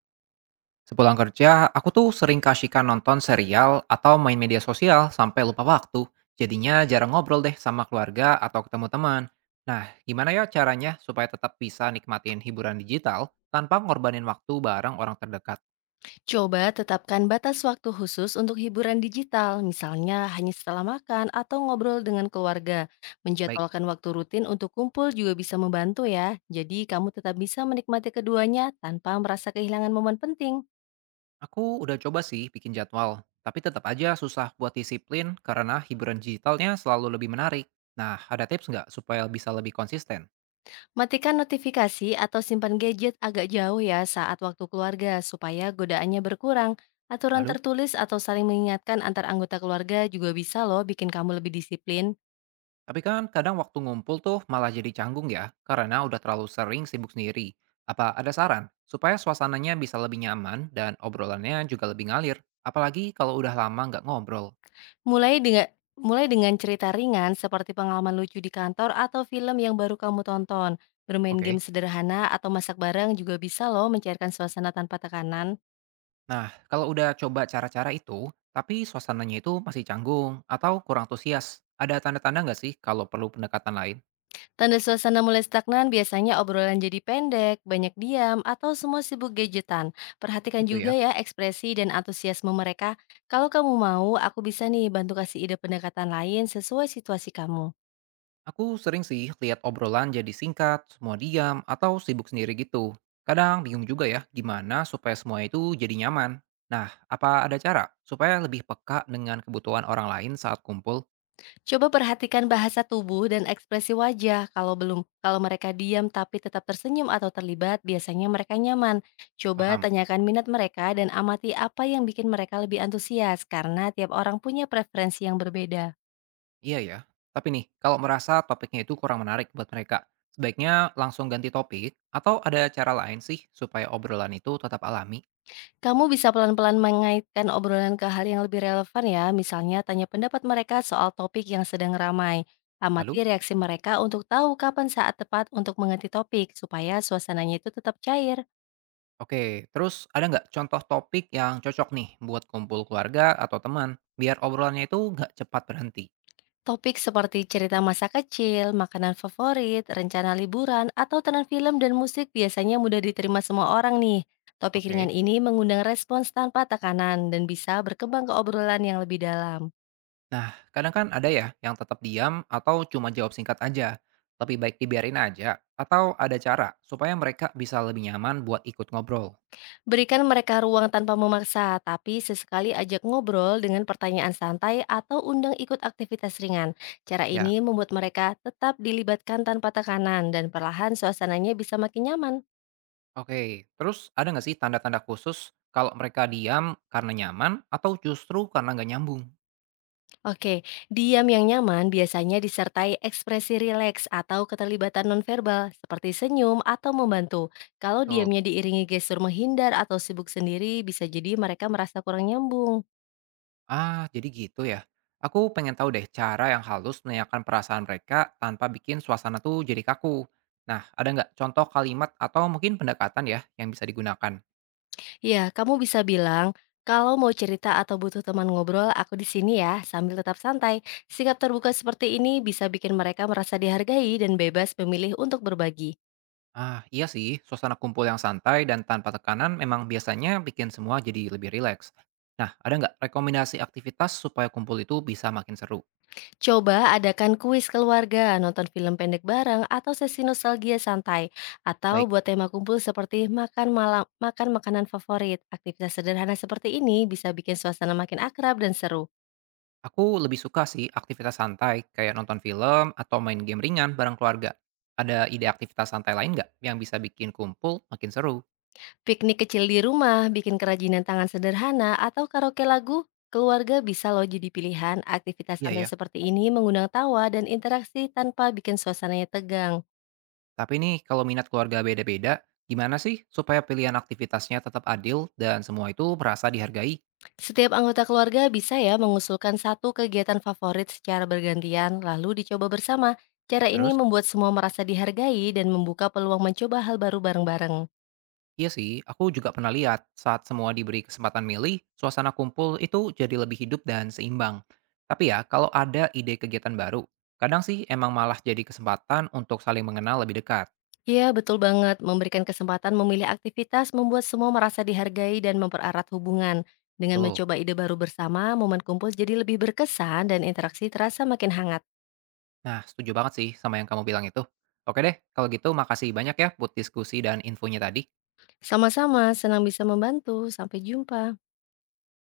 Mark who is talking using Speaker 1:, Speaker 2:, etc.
Speaker 1: Sepulang kerja, aku tuh sering kasihkan nonton serial atau main media sosial sampai lupa waktu. Jadinya jarang ngobrol deh sama keluarga atau ketemu teman. Nah, gimana ya caranya supaya tetap bisa nikmatin hiburan digital tanpa ngorbanin waktu bareng orang terdekat?
Speaker 2: Coba tetapkan batas waktu khusus untuk hiburan digital, misalnya hanya setelah makan atau ngobrol dengan keluarga.
Speaker 1: Baik,
Speaker 2: Menjadwalkan waktu rutin untuk kumpul juga bisa membantu ya. Jadi kamu tetap bisa menikmati keduanya tanpa merasa kehilangan momen penting.
Speaker 1: aku udah coba sih bikin jadwal, tapi tetap aja susah buat disiplin karena hiburan digitalnya selalu lebih menarik. Nah, ada tips nggak supaya bisa lebih konsisten?
Speaker 2: Matikan notifikasi atau simpan gadget agak jauh ya saat waktu keluarga supaya godaannya berkurang. Aturan
Speaker 1: Lalu?
Speaker 2: tertulis atau saling mengingatkan antar anggota keluarga juga bisa loh bikin kamu lebih disiplin.
Speaker 1: Tapi kan kadang waktu ngumpul tuh malah jadi canggung ya, karena udah terlalu sering sibuk sendiri. Apa ada saran supaya suasananya bisa lebih nyaman dan obrolannya juga lebih ngalir? Apalagi kalau udah lama nggak ngobrol.
Speaker 2: Mulai dengan mulai dengan cerita ringan seperti pengalaman lucu di kantor atau film yang baru kamu tonton. Bermain game
Speaker 1: Oke.
Speaker 2: sederhana atau masak bareng juga bisa loh mencairkan suasana tanpa tekanan.
Speaker 1: Nah, kalau udah coba cara-cara itu, tapi suasananya itu masih canggung atau kurang antusias, ada tanda-tanda nggak sih kalau perlu pendekatan lain?
Speaker 2: Tanda suasana mulai stagnan biasanya obrolan jadi pendek, banyak diam, atau semua sibuk gadgetan. Perhatikan
Speaker 1: Gitu
Speaker 2: juga
Speaker 1: ya.
Speaker 2: ya ekspresi dan antusiasme mereka. Kalau kamu mau, aku bisa nih bantu kasih ide pendekatan lain sesuai situasi kamu.
Speaker 1: Aku sering sih lihat obrolan jadi singkat, semua diam, atau sibuk sendiri gitu. Kadang bingung juga ya gimana supaya semua itu jadi nyaman. Nah, apa ada cara supaya lebih peka dengan kebutuhan orang lain saat kumpul?
Speaker 2: Coba perhatikan bahasa tubuh dan ekspresi wajah. Kalau belum, kalau mereka diam tapi tetap tersenyum atau terlibat, biasanya mereka nyaman. Coba
Speaker 1: Paham?
Speaker 2: tanyakan minat mereka dan amati apa yang bikin mereka lebih antusias karena tiap orang punya preferensi yang berbeda.
Speaker 1: Iya ya. Tapi nih, kalau merasa topiknya itu kurang menarik buat mereka, sebaiknya langsung ganti topik atau ada cara lain sih supaya obrolan itu tetap alami?
Speaker 2: Kamu bisa pelan-pelan mengaitkan obrolan ke hal yang lebih relevan ya, misalnya tanya pendapat mereka soal topik yang sedang ramai. Amati
Speaker 1: Lalu?
Speaker 2: reaksi mereka untuk tahu kapan saat tepat untuk mengganti topik supaya suasananya itu tetap cair.
Speaker 1: Oke, terus ada nggak contoh topik yang cocok nih buat kumpul keluarga atau teman, biar obrolannya itu nggak cepat berhenti?
Speaker 2: Topik seperti cerita masa kecil, makanan favorit, rencana liburan, atau tenan film dan musik biasanya mudah diterima semua orang nih. Topik ringan
Speaker 1: Oke.
Speaker 2: ini mengundang respons tanpa tekanan dan bisa berkembang ke obrolan yang lebih dalam.
Speaker 1: Nah, kadang kan ada ya yang tetap diam atau cuma jawab singkat aja. Lebih baik dibiarin aja atau ada cara supaya mereka bisa lebih nyaman buat ikut ngobrol.
Speaker 2: Berikan mereka ruang tanpa memaksa, tapi sesekali ajak ngobrol dengan pertanyaan santai atau undang ikut aktivitas ringan. Cara
Speaker 1: Ya.
Speaker 2: ini membuat mereka tetap dilibatkan tanpa tekanan dan perlahan suasananya bisa makin nyaman.
Speaker 1: Oke. Terus ada nggak sih tanda-tanda khusus kalau mereka diam karena nyaman atau justru karena nggak nyambung?
Speaker 2: Oke, diam yang nyaman biasanya disertai ekspresi rileks atau keterlibatan nonverbal seperti senyum atau membantu. Kalau
Speaker 1: Betul.
Speaker 2: diamnya diiringi gestur menghindar atau sibuk sendiri, bisa jadi mereka merasa kurang nyambung.
Speaker 1: Ah, jadi gitu ya. Aku pengen tahu deh cara yang halus menanyakan perasaan mereka tanpa bikin suasana tuh jadi kaku. Nah, ada nggak contoh kalimat atau mungkin pendekatan ya yang bisa digunakan?
Speaker 2: Ya, kamu bisa bilang, kalau mau cerita atau butuh teman ngobrol, aku di sini ya, sambil tetap santai. Sikap terbuka seperti ini bisa bikin mereka merasa dihargai dan bebas memilih untuk berbagi.
Speaker 1: Ah, iya sih, suasana kumpul yang santai dan tanpa tekanan memang biasanya bikin semua jadi lebih rileks. Nah, ada nggak rekomendasi aktivitas supaya kumpul itu bisa makin seru?
Speaker 2: Coba adakan kuis keluarga, nonton film pendek bareng, atau sesi nostalgia santai, atau
Speaker 1: Baik,
Speaker 2: buat tema kumpul seperti makan malam, makan makanan favorit. Aktivitas sederhana seperti ini bisa bikin suasana makin akrab dan seru.
Speaker 1: aku lebih suka sih aktivitas santai, kayak nonton film atau main game ringan bareng keluarga. Ada ide aktivitas santai lain nggak yang bisa bikin kumpul makin seru?
Speaker 2: Piknik kecil di rumah, bikin kerajinan tangan sederhana, atau karaoke lagu keluarga bisa loh jadi pilihan. Aktivitas
Speaker 1: Iya
Speaker 2: santai
Speaker 1: ya,
Speaker 2: seperti ini mengundang tawa dan interaksi tanpa bikin suasananya tegang.
Speaker 1: tapi nih kalau minat keluarga beda-beda, gimana sih supaya pilihan aktivitasnya tetap adil dan semua itu merasa dihargai?
Speaker 2: Setiap anggota keluarga bisa ya mengusulkan satu kegiatan favorit secara bergantian, lalu dicoba bersama. Cara ini
Speaker 1: Terus?
Speaker 2: membuat semua merasa dihargai dan membuka peluang mencoba hal baru bareng-bareng.
Speaker 1: Iya sih, aku juga pernah lihat saat semua diberi kesempatan milih, suasana kumpul itu jadi lebih hidup dan seimbang. Tapi ya, kalau ada ide kegiatan baru, kadang sih emang malah jadi kesempatan untuk saling mengenal lebih dekat.
Speaker 2: Iya, betul banget. Memberikan kesempatan memilih aktivitas membuat semua merasa dihargai dan mempererat hubungan. Dengan
Speaker 1: Betul.
Speaker 2: mencoba ide baru bersama, momen kumpul jadi lebih berkesan dan interaksi terasa makin hangat.
Speaker 1: Nah, setuju banget sih sama yang kamu bilang itu. Oke deh, kalau gitu makasih banyak ya buat diskusi dan infonya tadi.
Speaker 2: Sama-sama, senang bisa membantu. Sampai jumpa.